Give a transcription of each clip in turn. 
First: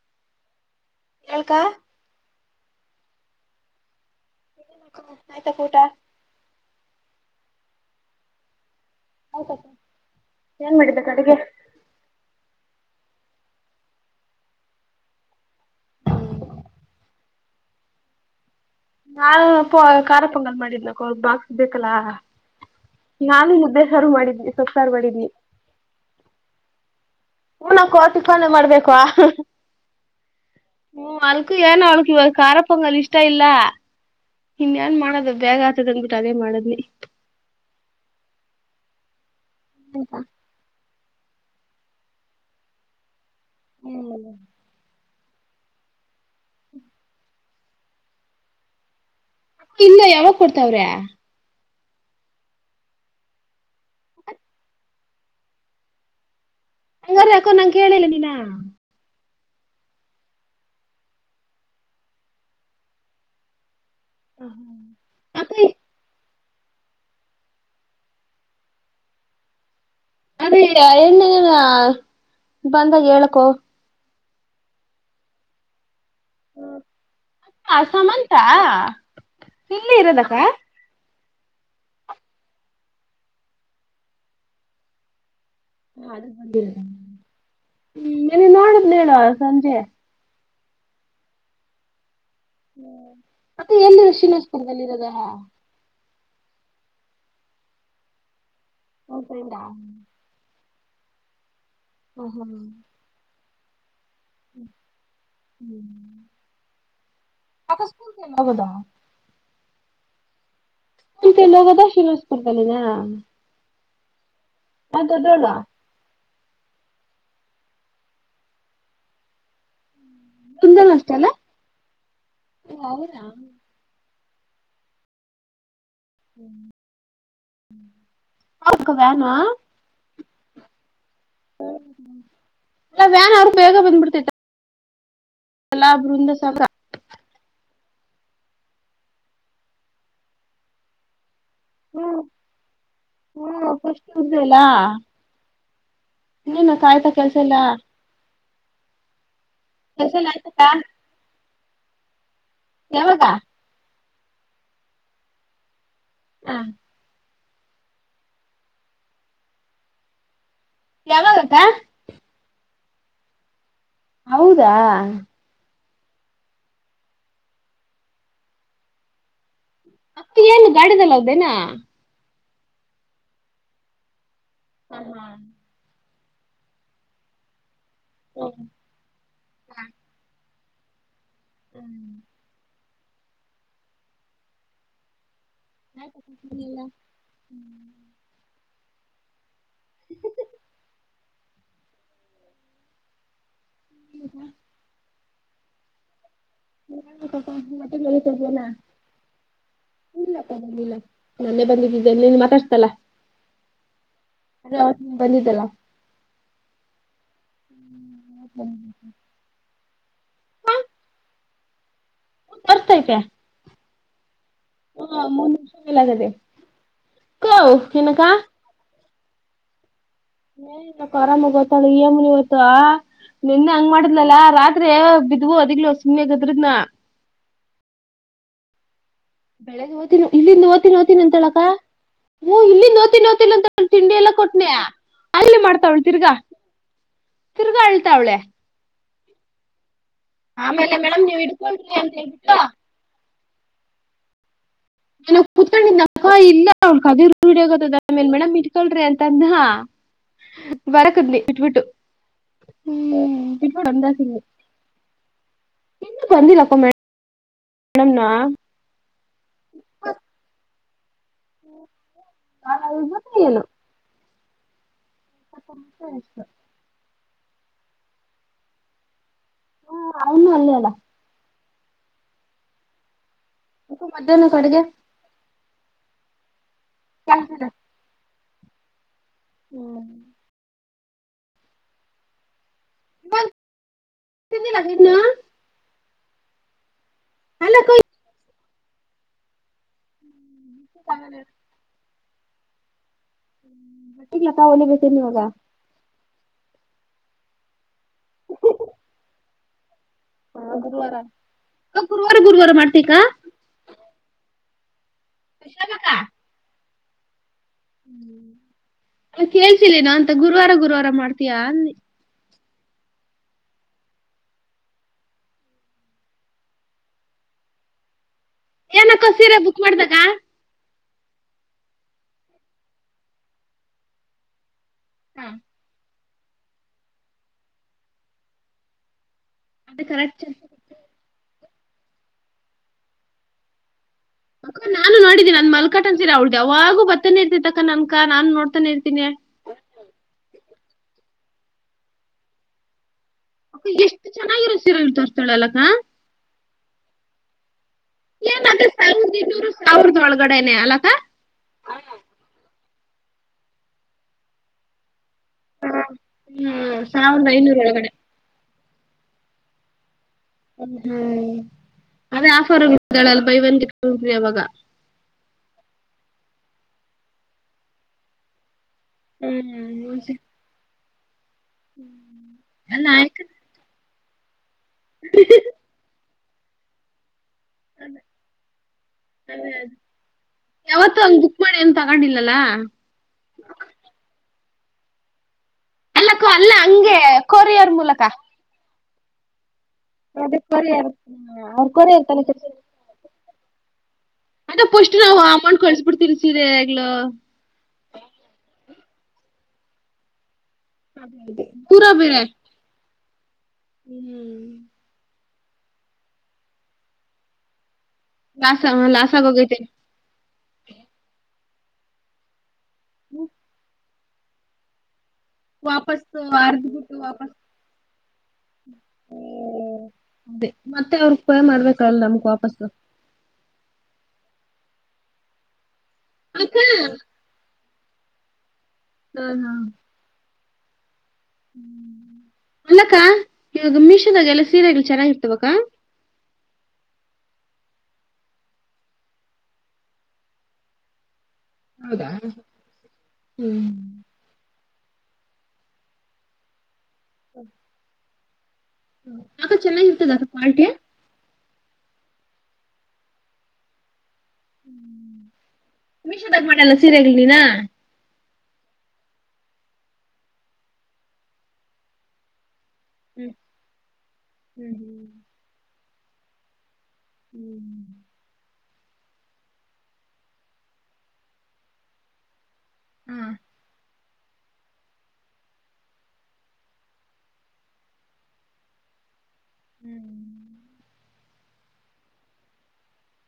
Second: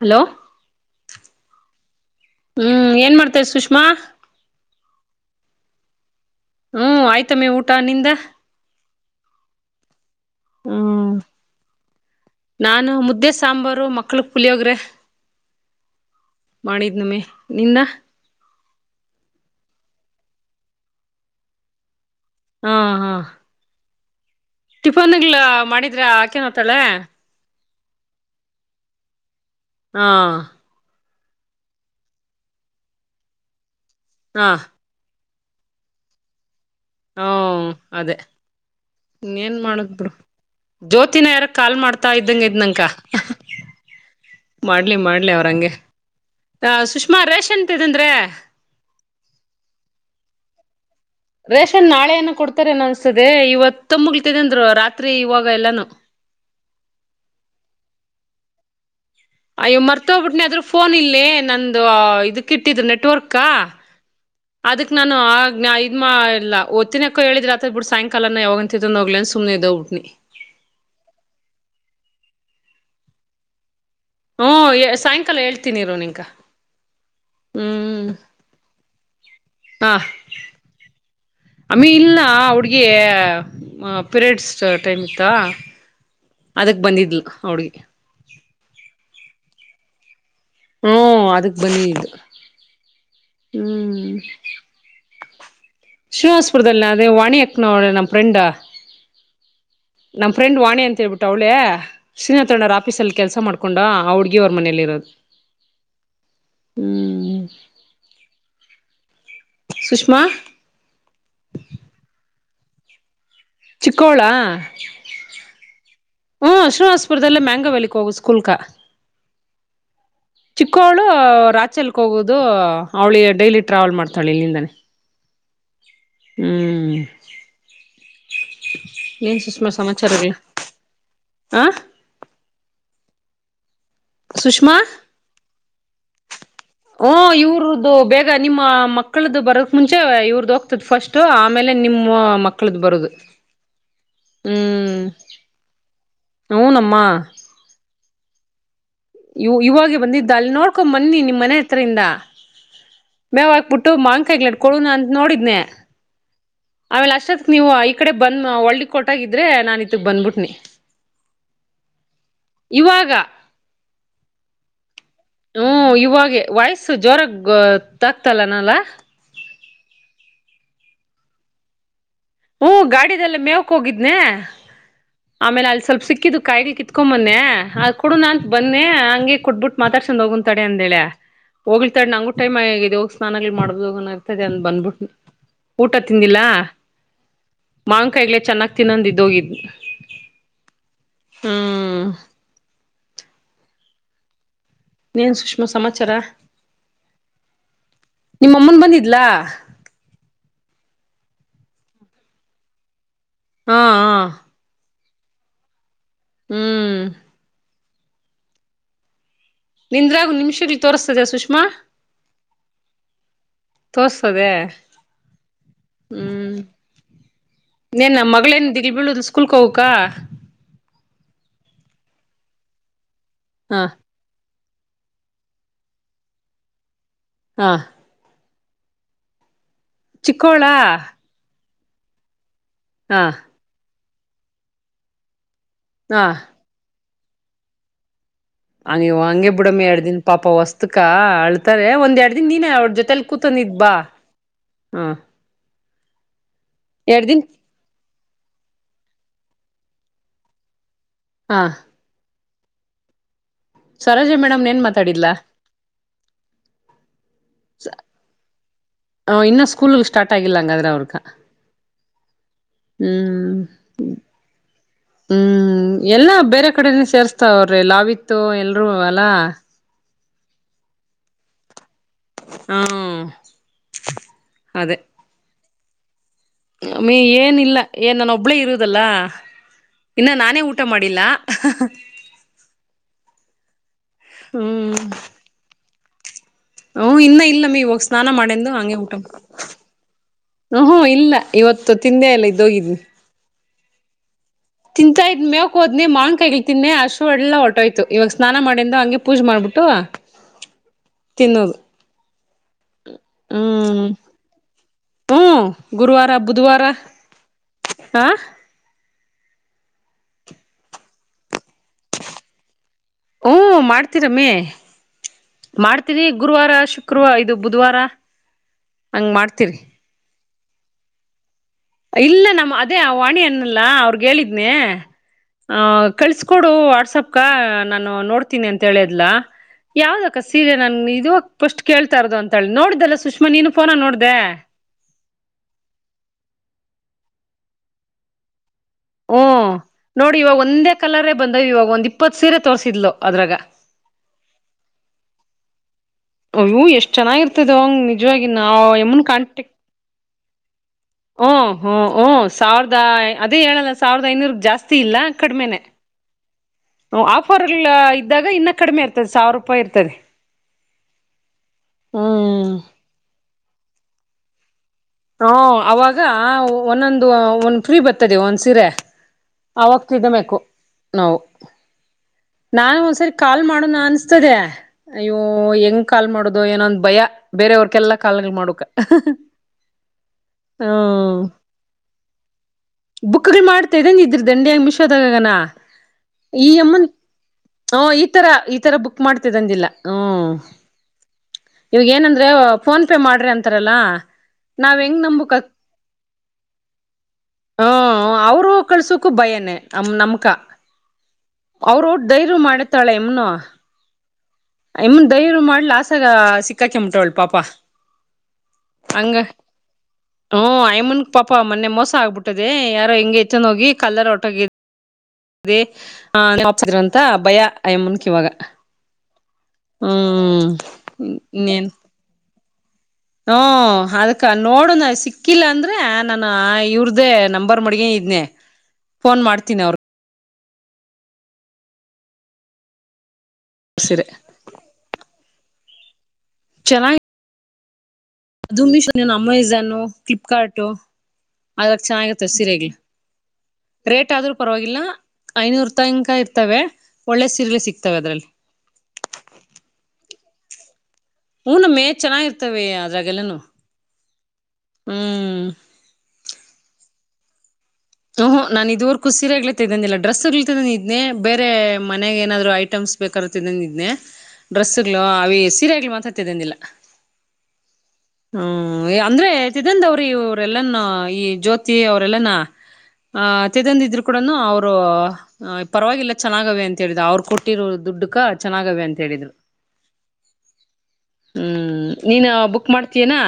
Hello ಹೇಳ್ಕ. ಹ್ಮ್ ಏನ್ ಮಾಡ್ತೈ ಸುಷ್ಮಾ. ಆಯ್ತಾಕ ಊಟ. ಹ್ಮ್ ಆಯ್ತಮ್ಮಿ ಊಟ ನಿಂದ. ಆಯ್ತತ ಏನ್ ಮಾಡಬೇಕು ಹ್ಮ್ ಅಡುಗೆ ನಾನು ಮುದ್ದೆ ಸಾಂಬಾರು ಮಕ್ಳಕ್ ಪುಲಿಯೋಗ್ರೆ ಮಾಡಿದ್ ನಮ್ಮಿ ನಿಂದ ನಾ ಪ ಖಾರ ಪೊಂಗಲ್ ಮಾಡಿದಲಕ್ಕ ಅವ ಬಾಕ್ಸ್ ಬೇಕಲ್ಲಾ ಹಾ ಹಾ ಹು ಮಾಡಿದವಿ ಟಿಫನ್ಗ್ ಮಾಡಿದ್ರ ಆಕೆನ್ ಹೊತಾಳೆ ಹೂನ ಕೋತಿ ಕೊನೆೆ ಮಾಡ್ಬೇಕು ಹಾ ಹ್ಮ ಅಲ್ಕು ಏನ ಅವಳಕ್ ಇವಾಗ ಖಾರಪ್ಪಂಗಲ್ ಇಷ್ಟ ಇಲ್ಲ ಹಾ ಇನ್ ಏನ್ ಮಾಡದ ಬೇಗ ಆತದಂದ್ಬಟ್ಟು ಅದೇ ಮಾಡದ್ ಹಾ ಅದೇ [unintelligible] ಇ ಏನ್ ಮಾಡಕ್ ಬಿಡು ಜ್ಯೋತಿನ ಯಾರ ಕಾಲ್ ಮಾಡ್ತಾ ಇದ್ದಂಗ ಇದ್ಂಕ ಮಾಡ್ಲಿ ಮಾಡ್ ಅವ್ರಂಗೆ ಸುಷ್ಮಾ ರೇಷನ್ ಅಂತ ಅಂದ್ರೆ ಇಲ್ಲ ಯಾವಾಗ ಕೊಡ್ತಾವ್ರೆ ರೇಷನ್ ನಾಳೆಏನ ಕೊಡ್ತಾರೆನ ಅನ್ಸತದೆ ಇವತ್ತು ಮುಗ್ತಿದೆ ಅಂದ್ರು ರಾತ್ರಿ ಇವಾಗ ಎಲ್ಲಾನು ಹಂಗಾರ ಯಕೋ ನಂಗೆ ಕೇಳಿಲ್ಲ ನೀನ ಅಯ್ಯೋ ಮರ್ತೋಗ್ಬಿಟ್ನಿ ಅದ್ ಫೋನ್ ಇಲ್ಲೇ ನಂದು ಇದಕ್ಕ ಇಟ್ಟಿದ್ರು ನೆಟ್ವರ್ಕ ಅದಕ್ ನಾನು ಅದೇ ಆ ಇದ್ಮ ಇಲ್ಲ ತ್ತಿನಕ್ಕ ಹೇಳಿದ್ರತ್ರ ಬಿ ಸಾಯಂಲನ ಯಾವ ಅಂತ ಹೋಗ್ ಅ ಸುನೆ ಇದ [unintelligible] ಅದೇ ಎ ಬಂದ ಹೇಳಕೊ ಹ್ಮ ಸಾಯಂಕಾಲ ಹೇಳ್ತೀನಿರ ನಿ ಹ ಸಮಂತ ಇಲ್ಲಿ ಇರೋದಕ್ಕ ಅಮಿ ಇಲ್ನಾ ಹಡ್ಗ ಪಿರಿಯಡ್ಸ್ ಟೈಮ್ ಇತ್ತ ಹ ಹ್ಮ ಮ ನೋಡುದ್ ಹೇಳುವ ಸಂಜೆ ಹ್ಮ ಅದಕ್ ಬನಿ ಇ [unintelligible] ಹ್ಮ ಮತ್ತೆ ಎಲ್ಲಿರೋ ಶಿವೋಜಪುಂಗದಲ್ಲಿ ಇರೋದಹ ಶಿವಾಸಸ್ಪುರದಲ್ಲಿ ಅದೇ ವಾಣಿಯಕ್ ನೋ ನಮ್ಮ ಫ್ರೆಂಡ ಹ ಸರಿರಾ [unintelligible] ನಮ್ ಫ್ರೆಂಡ್ ವಾಣಿ ಅಂತ ಹೇಳ್ಬಿಟ್ಟು ಅವ್ಳೇ ಶ್ರೀನಾತಣರ ಆಪಸಲ್ಲಿ ಕೆಲಸ ಮಾಡ್ಕು ಹಕೊಂಡಾ ಹ್ಮ್ ಅಕ್ಕ ಸ್ಕೂಲ್ ಟೈಮ್ ಸುಷ್ಮಾ ಲದ ಶಿವನಸ್ಪುರ [inaudible] ಚಿಕ್ಕೋಳ ಆ ದೊಡ್ಡವಳ ಹ್ಮ ಶ್ರೀನಿವಾಸಪುರದಲ್ಲೇ ಮ್ಯಾಂಗಾವಲಿಕ್ ಹೋಗುವ ಸ್ಕುಲ್ಕ ಕುಂದಲ್ ಚಿಕ್ಕೋಳು ಅಷ್ಟಲ್ಲ ರಾಚಲ್ಕ್ ಹೋಗೋದು ಅವ್ಳಿ ಅವ್ರಕ ಡೈಲಿ ಟ್ರಾವೆಲ್ ಮಾಡ್ತ ತಳಿಂದ [inaudible] ಹ್ಮ್ ವ್ಯಾನು ನೀನ್ ಅಲ್ಲ ಸುಷ್ಮಾ ಸಮಾಚಾರ ಆ ಇಲ್ಲ ವ್ಯಾನ್ ಅವ್ ಸುಷ್ಮಾ ಅಲಾ ಬೃಂದ ಸಾಬ್ರಾ ಹೂ ಇವ್ರದ್ದು ಬೇಗ ನಿಮ್ಮ ಮಕ್ಕಳ್ದು ಬರಕ್ ಮುಂಚೆ ಇವ್ರದ್ದು ಹೋಗ್ತದ ಫಸ್ಟ್ ಆಮೇಲೆ ನಿಮ್ಮ ಹ್ಮ್ ಮಕ್ಕಳ್ದ ಬರುದು ಹ್ಮ್ ಫಸ್ಟ್ ಇರ್ದಲ್ಲ ಹ್ಮ್ ಇನ್ನೇನಕ್ಕ ಹೂನಮ್ಮಾ ಆಯ್ತಾ ಕೆಲ್ಸ ಎಲ್ಲ ಇವಾಗ ಕೆಲ್ಸ ಎಲ್ಲ ಬಂದಿದ್ದ ಅಲ್ಲಿ ಆಯ್ತಕ್ಕ ನೋಡ್ಕೊಂಡ್ ಮನ್ನಿ ನಿಮ್ಮ್ ಮನೆ ಹತ್ರರಿಂದ ಯಾವಾಗ ಮೇವ್ ಹಾಕ್ಬಿಟ್ಟು ಮಾಂ ಗ್ಲಟ್ಕೊಳ್ಳಣ ಅಂತ ನೋಡಿದ್ನೆ ಆಮಲೆ ಅಷ್ಟೇ ನೀವು ಈ ಕಡೆ ಬಂದ ಒಳ್ಳಿ ಕೊಟಾಗಿದ್ರೆ ನಾನ ಇತ್ಗ್ ಬಂದ್ಬಿಟ್ನಿ ಯಾವಾಗಾಕ್ಕ ಇವಾಗ ಹೌದಾ ಹ್ಮ ಇವಾಗೆ ವಯಸ್ಸು ಜ್ರಾಗ ತಕ್ತಲ್ಲನಲ್ಲ ಅಕ್ಕ ಏನು ಗಾಡಿದಲ್ಲ್ದೇನಾ ಹೂ ಗಾಡಿದಲ್ಲ ಮೇವಕ್ ಹೋಗಿದ್ನನೆ ಆಮೇಲೆ ಅಲ್ಲಿ ಸ್ವಲ್ಪ ಸಿಕ್ಕ ಕಿದು ಕಾಯಿಗುಳ್ ಕಿತ್ಕೊಮನ್ನೆ ಕೊಡು ನ ಅಂತ ಬನ್ನೆ ಹಂಗೆ ಕೊಟ್ಬಿಟ್ಟು ಮಾತಾಡ್ಸೊಂಡ ಹೋಗು ತಡೆ ಎಂದಳ ಹೋಗಿಲ್ತಾ ನಂಗೂ ಟೈಮ್ ಆಗಿದು ಸ್ನಾನಗಳ್ ಮಾಡಬ ಹೋಗನ ಇರ್ತದೆ ಅ ಬಂದ್ಬಿಟ್ ಊಟ ತಿಂದಿಲ್ಲ ಮಾವ್ಕಾಯಿಗ್ಲೆ ಚೆನ್ನಾಗ್ ತ್ತನ್ನೊಂದಿದ್ದ ಹೋಗಿದ್ದ್ ಹ್ಮ್ ಹ ನೀನ್ ಸುಷ್ಮಾ ಸಮಾಚಾರ ನ ಕಪ ಮತ್ತ ಇಲ್ಲಕ್ಕ ನಿಮ್ಮಮ್ಮನ್ ಬಂದಿದ್ಲಾ ಬಿಲ್ಲ [unintelligible] ನನ್ನೆ ಬಂದಿದ್ದಿದ್ದೆನ್ನನ್ ಮಾತಾಡ್ತಲ್ಲಾ ಹಾ ಹಾ. ಹ್ಮ ಬಂದಿದ್ದಲ್ಲ. ಹ್ಮ್ [unintelligible] ನಿಂದ್ರಾಗು ನಿಮ್ಷದಲ್ ತೋರುಸ್ತಿದ್ಯ ಸುಷ್ಮಾ. ಹು ತೋರುಸ್ತೈತೆ. ತೋರ್ಸ್ತದೆ. ಹ ಮಾ ಫೀಲ್ ಆಗದೆ ಹ್ಮ್ ಕೌ ಇನ್ನೇನ್ ಏನಕ್ಕ. ನಮ್ ಮಗಳೇನ್ ದಿಲ್ ಬೀಳುದ್ ಸ್ಕೂಲ್ಕ್ ಕೌ ಕಾ. ಏನಿಲ್ಲ ಅಕ್ಕ ಆರಾಮಾಗ್ ಒತಾಳ್ ಇ ಯಮ್ಮನ್ ಇವಾಗ. ನಿನ್ನೆ ಹ ಹಂಗ್ ಮಾಡ್ದಲಲ ರಾತ್ ಆದ್ರೆ ಬಿದ್ವು ವದಿಗ್ಲು ಸುಮ್ನೆ ಗದ್ರದ್ನ. ಹಾ ಬೆಳೆಗ್ಗೆ ಹೊತಿದ್ಲು ಇಲ್ಲಿಂದ್ ಚಿಕ್ಕೋಳಾ ಒತೀನಿ ಒತೀನಿ ಅಂತಿದ್ಲ ಅಕ್ಕ. ಹ್ಮ್ ಇಲ್ಲಿಂದ್ ಒತಿನ್ ಹ ಒತಿ ಅಂದೋಳ್ ತಿಂಡಿ ಎಲ್ಲ ಕೊಟ್ನೆ ಅಲ್ಲಿ ಮಡ್ ತೌಳ್ ಹ ತಿರ್ಗಾ. ತಿರ್ಗಾ ಅಳ್ತಾವ್ಳೆ. ಹಂಗ್ ನೀವ್ ಹಂಗೆ ಬಿಡಮ್ಮಿ ಎಡ್ದಿನ್. ಪಾಪ ಆಮೇಲೆ ಹೊಸ್ತಕ ಮೇಡಮ್ ನೀವ್ ಅಳ್ತಾರೆ ಇಡ್ಕೊಳ್ರಿ ಅಂತ ಒಂದ್ ಎರಡ್ ದಿನ್ ಹೇಳ್ಬಿಟ್ಟು ನೀನೇ ಅವ್ರ ಜೊತೆಲ್ ತುತು ನಿದ್ ಬಾ. ಹ ನಾನು ಕುತ್ಕೊಂಡಿದ್ನ [unintelligible] ಎರಡ್ ದಿನ್ ಮೇಡಂ ಇಲ್ ಕುತ್ಕೊಳ್ರಿ ಅಂತಂದ. ಬರಕುದ್ನಿ ಹ ಬಿಟ್ಬಿಟ್ಟು. ಹ್ಮ ಸರೋಜ [unintelligible] ಮೇಡಮ್ ಏನ್ ಮಾತಾಡಿದ್ಲಾ ಇನ್ನು ಬಂದಿಲಪ್ಪ ಮ್ಯ ನಮ್ನ. ಅ ಇನ್ನು ಸ್ಕೂಲ್ಲ್ ಸ್ಟಾರ್ಟ ಆಗಿಲ್ಲ ಹಂಗಾದ್ರೆ ಅವ್ರು. ಕಾಯ್ ಅಯ್ ಬನ್ನಿ ಹ್ಮ್ ಎಲ್ಲೊ. ಹ್ಮ್ ಎಲ್ಲಾ ಬೇರೆ ಕಡೆನೆ ಸೇರ್ಸ್ ತಾವ್ರೆ ಲಾವಿತ್ತು ಎಲ್ರೂ ಅಲ. ಹು ಅವ್ನು ಅಲ್ಲೇ ಅಲಾ. ಹ್ಮ ಹುಕು ಮಧ್ಯಾಹ್ನಕ್ ಅಡ್ಗೆ. ಅಮಿ ಏನಿಲ್ಲ ಏನ್ ನಾನ್ ಒಬ್ ಒಬ್ಬಳೇ ಇರೋದಲ್ಲ ಇಲ್ಲ, ನಾನೇ ಊಟ ಊಟ ಮಾಡಿಲ್ಲ ಬಂ ತಿಂದಿಲ್ಲ ಹ್ಮ್ ಇನ್ನು ಹೂ ಇನ್ನ ಇಲ್ಲ ಅಮಿ, ಇವಾಗ ಸ್ನಾನ ಮಾಡೇನು ಹಂಗೆ ಊಟ ಉಹು, ಇಲ್ಲ ಇವತ್ತು ತಿಂದೇ ಇಲ್ಲ ದೋಗಿದೆ. ಹೊಲಿಬೇಕೇನ್ ತಿಂತಾ ಇವಾಗ ಇದ್ ಮೇವಕ ಹೋದ್ನೇ ಮಾವಿನಕಾಯಿ ತಿನ್ನೆ ಹಸಿವು ಎಲ್ಲ ಹೊಟೋಯ್ತು. ಇವಾಗ ಸ್ನಾನ ಮಾಡಿಂದ ಹಂಗೆ ಪೂಜೆ ಮಾಡ್ಬಿಟ್ಟು ಗುರುವಾರ. ತಿನ್ನೋದು ಗುರುವಾರ, ಗುರುವಾರ ಮಾಡ್ತಿಕಾ? ಹ್ಮ್ ಹ್ಮ್ ಗುರುವಾರ, ಬುಧವಾರ ಹಾ ಅ ಕೇಳ್ಸಿಲ್ಲೇನ ಅಂತ. ಗುರುವಾರ, ಗುರುವಾರ ಮಾಡ್ತೀಯ ಅಂದೇ ಹ್ಮ ಮಾಡ್ತೀರಮ್ಮಿ. ಮಾಡ್ತೀರಿ ಗುರುವಾರ, ಶುಕ್ರವಾರ, ಇದು ಬುಧವಾರ ಏನಕ್ಕ, ಹಂಗ್ ಸೀರೆ ಮಾಡ್ತೀರಿ ಬುಕ್ ಮಾಡ್ದ ಅಕ್ಕ? ಇಲ್ಲ. ನಮ್ಮ ಅದೇ ಆ ವಾಣಿ ಅಂದ್ನಲ್ಲ ಅವರಿಗೆ ಹೇಳಿದ್ನೆ ಹ ಕಳಿಸಿಕೊಡು ವಾಟ್ಸಾಪ್ಕ, ನಾನು ನೋಡ್ತೀನಿ ಅಂತ ಹೇಳಿದ್ಲ ಅದು ಯಾವ್ದಕ್ಕ ಕರೆಕ್ಟ್ ಸೀರೆ ನನ್ನ ಇದು ಫಸ್ಟ್ ಕೇಳ್ತಾ ಇರೋದ್ ಅಂತಾಳೆ. ನೋಡ್ದಲ್ಲ ಸುಷ್ಮಾ ನೀನು, ಫೋನ್ನಾಗ ನೋಡ್ದಲ್ಲ ಬ್ಯಾ ಅಕ್ಕ ನಾನು ನೋಡಿದ್ದೀನಿ ನನ್ ಮಲ್ಕಟನ ಸೀರೆ, ಅವಳುದು ಯಾವಾಗೂ ಬರ್ತಾನೆ ಇರ್ತದೆ ಅಕ್ಕ ನಮಕ. ನಾನು ನೋಡ್ತೀನಿ ಹ್ಮ ನೋಡಿ ಇವಾಗ ಒಂದೇ ಕಲರೇ ಬಂದಾವ್, ಇವಾಗ ಒಂದ್ ಇಪ್ಪತ್ ಸೀರೆ ತೋರಿಸಿದ್ಲು ಅಕ್ಕ ಎಷ್ಟು ಚೆನ್ನಾಗಿರ ಸೀರ ತೋರ್ಸ್ತಳಲ್ಲಕ್ಕ ಅವು ಎಷ್ಟ್ ಚೆನ್ನಾಗಿರ್ತದ ನಿಜವಾಗಿ ಏನ್ ಅದೇ ನಾವ್ ಆಯಮ್ಮನ್ ಸಾವಿರದ ಇನ್ನೂರು ಕಾಂಟೆಕ್ಟ್. ಸಾವಿರದ ಒಳಗಡೆನೆ ಅಲ್ಲಕ್ಕ ಹೂ, ಹೂಹೂ ಸಾವಿರದ ಅದೇ ಹೇಳಲ್ಲ, ಸಾವಿರದ ಐನೂರು ಜಾಸ್ತಿ ಇಲ್ಲ ಕಡಿಮೆನೆ ಹ್ಮ್ ಸಾವಿರದ ಆಫರ್ ಐನೂರ್ ಎಲ್ಲ ಒಳಗಡೆ ಇದ್ದಾಗ ಇನ್ನ ಕಡ್ಮೆ ಇರ್ತದೆ ಸಾವ್ರ ರೂಪಾಯ್ ಇರ್ತದೆ. ಹ ಹ್ಮ್ ಅದೇ ಹ್ಮ ಆಫರುಗುಳಲ್ buy one get two free ಅವಾಗ. ಹಾ ಅವಾಗ ಒಂದೊಂದು ಒಂದ್ ಫ್ರೀ ಬರ್ತದೆ ಒಂದ್ ಸೀರೆ. ಹ್ಮ್ ಒನ್ಶಿಕ್. ನೌ ನಾನು ಒಂದ್ಸರಿ ಯಾಕಂದ್ರೆ ಕಾಲ್ ಮಾಡೋಣ ಅನ್ಸ್ ಸದ್ಯ. ಅಯ್ಯೋ ಹೆಂಗ್ ಕಾಲ್ ಮಾಡೋದ್ ಗೋ ಏನೊಂದ್ ಭಯ. ಬೇರೆಯವ್ರಕೆಲ್ಲಾ ಕಾಲ್ಗಳ್ ಮಾಡುಕ. ಯಾವತ್ತು ಹಂಗ್ ಬುಕ್ ಮಾಡಿ ಏನ್ ತಗಂಡಿಲ್ಲಲ್ಲ. ಬುಕ್ಗಳು ಮಾಡ್ತಾ ಇದ್ದನ್ ಇದ್ರದೆ. ಅಂಡೆ ಮಿಷೋದಗಗನ. ಅಲ್ಲಕ್ಕೋ ಅಲ್ಲ ಹಂಗೆ ಕೊ ಹು ಈ ತರ ಇ ಈ ತರ ಬುಕ್ ಮಾಡ್ತಿತದ್ ಅಂದಿಲ್ಲ. ಅದ್ರ ಕೊರಿ ಅವ್ರ ಕೊರಿ ಅಂತನ್ ತಲೆ ಚೆಚ್ಚಿ. ತರಲಾ. ಅದ ಫಸ್ಟು ನಾವು ಅಮೌಂಟ್ ಕಳ್ಸ್ಬುಡ್ತಿರ್ ಸೀರೆಗ್ಳು. ಕಳ್ಸುಕು ಭಯನೇ ಅಮ್ ನಮ್ಕ. ಕುರ ಧೈರ್ವ ಮಾಡುತ್ತಾಳೆ. ಹ್ಮ್ ನು. ಆಯ್ಮನ್ ಧೈ ರ್ ಮಾಡ್ ಲಾಸಾಗ ಸಿಕ್ಕಾಕಿ ಮುಟೊಳ್ ಪಾಪ ಲಾಸ್ ಲಾಸ್ ಅಂಗ ಆಗೋಗೈತೆ ಹ್ಮ ಅಯ್ಮಾನ್ ಪಾಪ್ ಪ ಮೊನ್ನೆ ಮೋಸ ಆಗ್ಬಿಟ್ಟದೆ. ಯಾರೋ ಹಿಂಗೆ ಹೆಚ್ಚನ್ ಹೋಗಿ. ಕಲ್ಲರ್ ಒಟೋಗಿ ವಾಪಸ್ ಆರ್ದ್ ಬಿಟ್ಟು ವಾಪಸ್ ಭಯ ಅಯಮ್ಮನ್ಕ್ ಇವಾಗ ಹುಂ ಹ್ಮ್ ದೆ ಮತ್ತೆ ಅವ್ರ್ [unintelligible] ಮಾಡ್ಬೇಕಲ್ ವಾಪಾಸ್. ಅ ಹ್ಮ ಅದಕ ನೋಡುನ ಸಿಕ್ಕಿಲ್ಲ ಅಂದ್ ನಾನ ಅಕ್ಕ ಇವ್ರ್ದೇ ನಂಬರ್ ಮಡ್ಗೆ ಇದ್ನನೆ. ಫೋನ್ ಮಾಡ್ತೀನಿ ಅವ್ರ್. ಹ್ಮ್ ಅಲ್ಲಕ್ಕ. ಇವಾಗ ಸಿರೆ ಮಿಶೋದಾಗ್ ಎಲ್ಲ ಸೀರೆಗಳ್ ಚನ್ನಾಗಿರ್ ತಿವಕ್ಕ. ಚೆನ್ನಾಗ್. ಅದು ಮೀಶೋ ಅಮೈಜೋನು ಫಿಲ್ಪ್ಕರ್ಟು. ಅದ್ರಗ್ ಚೆನ್ನಾಗಿರುತ್ತೆ ಸೀರೆಗಳ್ ಹ್ಮ್ ರೇಟ್ ಆದ್ರೂ ಪರ್ವಾಗ್ ಇಲ್ಲ ಐನೂರ್ ತಂಕ ಇರ್ತವೆ. ಒಳ್ಳೆ ಸೀರ್ಗಳೆ ಸಿಗ್ತವೆ ಅದ್ರಲ್ಲಿ. ಅಕ ಚೆನ್ನಾಗಿರ್ತದಕ ಕ್ವಾಲಿಟಿ. ಹು ನಮ್ಮಿ ಚೆನ್ನಾಗಿರ್ತವೆ ಅದ್ರಾಗೆಲ್ಲನು. ಹ್ಮ್ ಮೀಶೋದಾಗ್ ಮಾಡಲ್ಲ ಸೀರೆಗಳ್ ನೀನು. ಹ್ ಹು ನಾನ್ ಇದುವರ್ಕು ಸೀರೆಗಳೆ ತಿನನ್ದಿಲ್ಲ ಡ್ರೆಸ್ರ್ಲಗಳ್ ಇದ್ನೆ ಬೇರೆ ಮನೆಗ್ ಏನಾದ್ರು ಐ ಟ್ಸ್ಮ್ ಬೇಕಾರು ತಿನಂದಿದ್ನೇ ಡ್ರೆಸ್ಗಳು ಅವಿ ಸೀರೆಗ್ಳ್ ಸತಿನಂದಿಂದಿಲ್ಲ. ಹ್ಮ್ ಹ್ಮ್ ಅಂದ್ರೆ ತಿದ್ದಂದ್ ಅವ್ರಿ ಇವ್ರಲ್ಲಾನ ಈ ಜ್ಯೋತಿ ಅವ್ರೆಲ್ಲಾನ. ಹ ತಿದಂದಿದ್ರು. ಕೂಡನು ಅವ್ರು ಪರ್ವಾಗಿಲ್ಲ ಚೆನ್ನಾಗವೇ ಅಂತ ಹೇಳಿದ್ ಅವ್ರು ಕೊಟ್ಟಿರೋ ದುಡ್ಡುಕ ಚೆನ್ನಾಗವೆ ಅಂತ ಹೇಳಿದ್ರು. ಹ್ಮ್ ಹ್ಮ್. ಹ್ಮ್ ನೀನ ಬುಕ್ ಮಾಡ್ತಿಯನಾ.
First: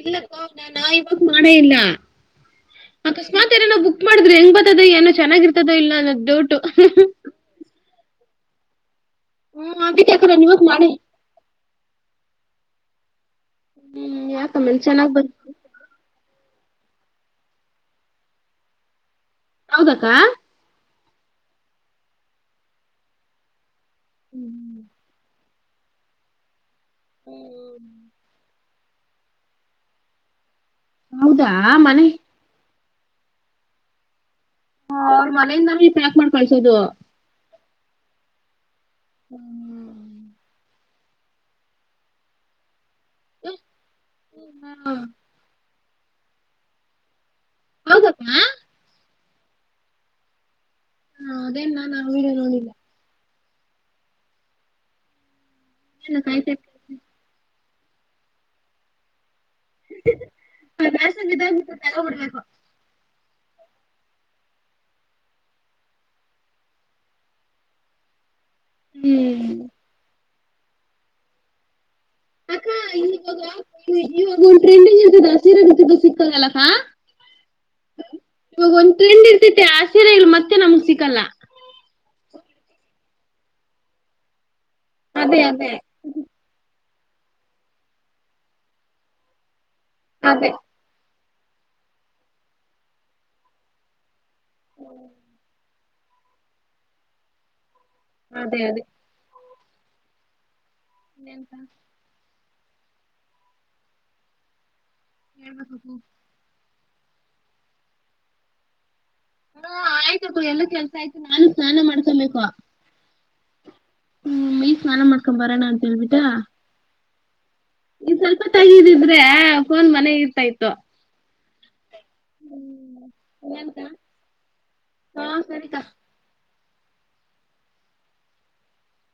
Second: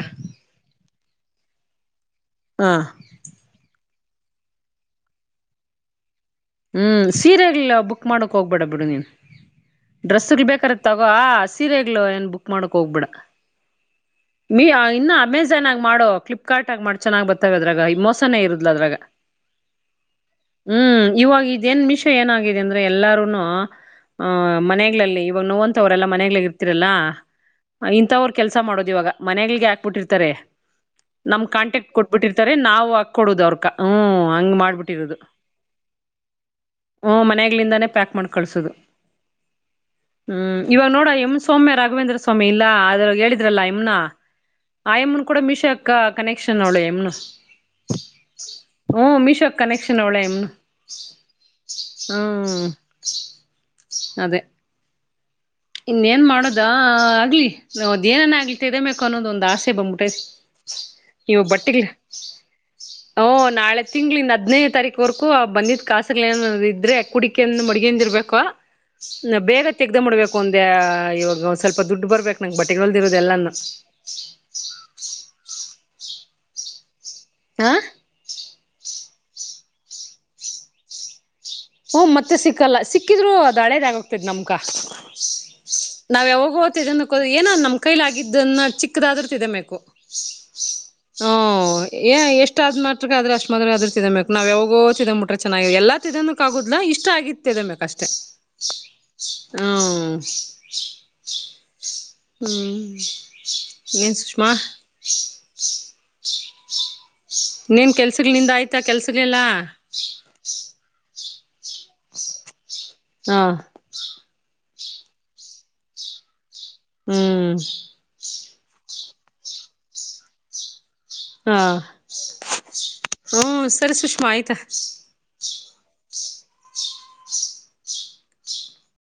ಇಲ್ಲಕ್ಕೂ ನಾ ಇವಾಗ್ ಮಾಡೇ ಇಲ್ಲ ಹ ಅಕಸ್ ಯ ತರೇನೋ ಬುಕ್ ಮಾಡಿದ್ರ ಹೆಂಗ ಬತದ ಏನೋ ಚೆನಾಗಿರ್ತದ ಇಲ್ಲದ್ ಅ ಹ್ಮ್ ಸೀರೆಗಲ್ ಬುಕ್ ಮಾಡು ಕೊಗ್ಬೇಡ ಬಿಡು ನೀನ್. ಹ್ಮ್ ಅದಕ್ಕೆ ಅಕ್ಕ ನಾನ್ ಡ್ರೆಸ್ಗುಲ್ ಇವಾಗ್ ಬೇಕರೆ ಮಾಡೇ ತಗೋ ಅ ಸಿ ಸೀರೆಗ್ಲೂ ಏನ್ ಬುಕ್ ಮಾಡಕ್ ಹೋಗ್ಬೇಡ. ಹ್ಮ್ ಮಿ ಯಾಕಮೇಲ್ ಇನ್ನ ಚೆನ್ನಾಗ್ ಬಂತು ಅಮೆಜಾನ್ ಆಗ್ ಮಾಡು ಕ್ಲಿಪ್ ಫ್ಲಿಪ್ಕಾರ್ಟ್ ಆಗ್ ಮಾಡ್ ಚೆನ್ನ್ ಬರ್ತವೆ ಅದ್ರಾಗ ಈ ಮೋಸನೇ ಇರದ್ಲ ಅದ್ರಗ. ಹೌದಕ್ಕ. ಇವಾಗ ಇದೇನ್ ಮಿಶೋ ಏನಾಗಿದೆ ಅಂದ್ರೆ ಎಲ್ಲಾರುನು. ಹ ಮನೆಗ್ಳಲ್ಲಿ ಇವಾಗ್ ನೋನ್ ತೋವ್ರೆಲ್ಲ ಮನೆಗ್ಳಲ್ ತಿರಲ್ಲ ಅ ಇಂತವ್ರು ಕೆಲ್ಸ ಮಾಡ್ ಇವಗ ಮನೆಗ್ಳಿಗೆ ಹಾಕ್ಬಿಟ್ಟಿರ್ತಾರೆ. ನಮ್ ಹೌದಾ ಕಾಂಟ್ಯಾಕ್ಟ್ ಮನೆ ಕೊಟ್ಬಿಟ್ಟಿರ್ತಾರೆ ನಾವು ಕೊಡುದ್ ಅವ್ರಕ ಹ್ಮ್. ಹಂಗ್ ಹ ಮಾಡ್ಬಿಟ್ಟಿರೋದು ಅವ್ರ್ ಮನೆಯಿಂದನು ಇತೆ ಪ್ಯಾಕ್ ಮಾಡ್ಕಳ್ಸೋದು. ಹ್ಮ್ ಮನೆಗ್ಲಿಂದಾನೇ ಪ್ಯಾಕ್ ಮಾಡ್ ಕಳ್ಸೋದು. ಹ್ಮ್ ಇವಾಗ್ ನೋಡೋ ಎಮ್ ಸೊಮ್ಯ ರಾಘವೇಂದ್ರ ಸ್ವಾಮಿ ಇಲ್ಲ ಆದ್ರ್ ಹೇಳಿದ್ರಲ್ಲ ಅಎಮ್ನು ಹಾ ಆಯಮನ್ ಕೂಡ ಮೀಶೋ ಕ ಕನೆಕ್ಷನ್ ನೋಳ್ ಆ ಎಮ್ನು. ಹೌದಕ್ಕ ಹ ಹು ಮಿಶ್ ಕನೆಕ್ಷನ್ ಅವ್ಳೆ ಎಮ್ನು. ಹಾ ಅದೆನ್ ನಾನ್ ಅ ವೀಡಿಯೋ ಹ್ಮ್ ನೋಡಿಲ್ಲ. ಅದೇ. ಇನ್ನೇನ್ ಏನಕ್ಕ ಮಾಡೊದ ಆಯ್ತಾಯ್ತು ಆಗ್ಲಿ. ನೌದ ಏನನ ಆಗ್ಲಿ ತಿದೆಮೇಕ್ ಅನ್ನೋದೊಂದ್ ಅಸ್ ಸೆ ಬಂಬುಟ್ ಐವ್ ಫ್ಯಾಷನ್ ಇವ ಇದಾಗ್ಬಿಟ್ಟು ಬಟ್ಟೆಗ್ಳ್. ತಗೋಬಿಡ್ಬೇಕು ಓಹ ನಾಳೆ ತಿಂಗ್ಳ್ ಇನ್ ಹದ್ನನೇ ತಾರೀಕ್ ವರ್ಕೂ ಬಂದಿದ್ದ್ ಕಾಸಗಳ್ ಏನನ ಇದ್ರೆ ಕುಡಿಕಂದ್ ಮಡ್ಗಂದಿರ್ಬೇಕು. ನಾ ಹ್ಮ್ ಬೇಗ ತೆಗ್ದ ಮಾಡ್ಬೇಕ್ ಕೊಂದೆ ಇವಾಗ್ ಒನ್ ಸ್ವಲ್ಪ್ ಅಕ್ಕ ಇವಗ ಇವಾಗ ಒಂದು ಟ್ರೆಂಡಿಂಗ್ ಇತದ ಆ ಸೀರ ಜೊತೆ ಬ್ಲೌಸ್ ಸಿಕ್ಗಲಕ್ಕ. ಆ ಟ್ರೆಂಡ್ ಇರ್ತೈತೆ ಆ ಸೀರೆಗ್ಳು ಮತ್ತೆ ನಮ್ಗ್ ಸಿಕ್ಕಲ್ಲ. ಹ್ಮ ಮತ್ತೆ ಸಿಕ್ಕಲ್ಲ ಸಿಕ್ಕಿದ್ರು ಅದು ಹಳೇದು ಆಗೋಗತದ ನಮ್ಗ ಕಾ ನಾವು ಯಾವಾಗ ಒಗ್ತಿದ ಏನ ನಮ್ ಕೈಲ ಆಗಿದ್ದನ್ನ ಚಿಕ್ಕದಾದ್ರ ತಿದಬೇಕು ಅದೇ ಹ ಏ ಎಷ್ಟ್ ಆದ್ ಮಾತ್ರಗ ಆದ್ರ ಅಷ್ಟ್ ಮೊದ್ಲಗ ಅದ್ರ ತಿಂದಬೇಕು ನಾವ್ ಯಾವಾಗೋ ಚಿದಂಬಟ್ರೆ ಚೆನ್ನಗೆಲಾ ತಿದನ್ ಕಾಗುದ್ಲಾ ಇಷ್ಟ ಆಗಿದ ತಿಂದಂಬೆಕ್ ಅಷ್ಟ ಅದೇ ಅದೇ ಹ್ಮ [unintelligible] ಹ್ಮ್ ಏನ್ ಸುಷ್ಮಾ ಹೇಳ್ಬೇಕು. ನೀನ್ ಕೆಲ್ಸಗಳಿಂದ ನಿಂದ ಆಯ್ತಾ ಕೆಲ್ಸ ಗಳೆಲ್ಲ ಹಾ ಆಯ್ತಪ್ಪ ಎಲ್ಲ ಕೆಲ್ಸ ಆಯ್ತು ನಾನು ಸ್ನಾನ ಮಾಡ್ಕೊಂಬೇಕು ಹಾ ಸ್ನಾನ ಮಾಡ್ಕೊಂಡ ಬರೋಣ ಅಂತೇಳ್ಬಿಟಾ ಹ್ಮ್ ಇದ ಸ್ವಲ್ಪ ತಗಿರಿ ಇದ ಮತ್ತೆ ಫೋನ್ ಇರ್ತಾ ಇತ್ತು ಹಾ ಹ್ಮ ಸರಿ ಸುಷ್ಮಾ ಆಯ್ತಾ ಹಾ ಸರಿಕಾ. [unintelligible]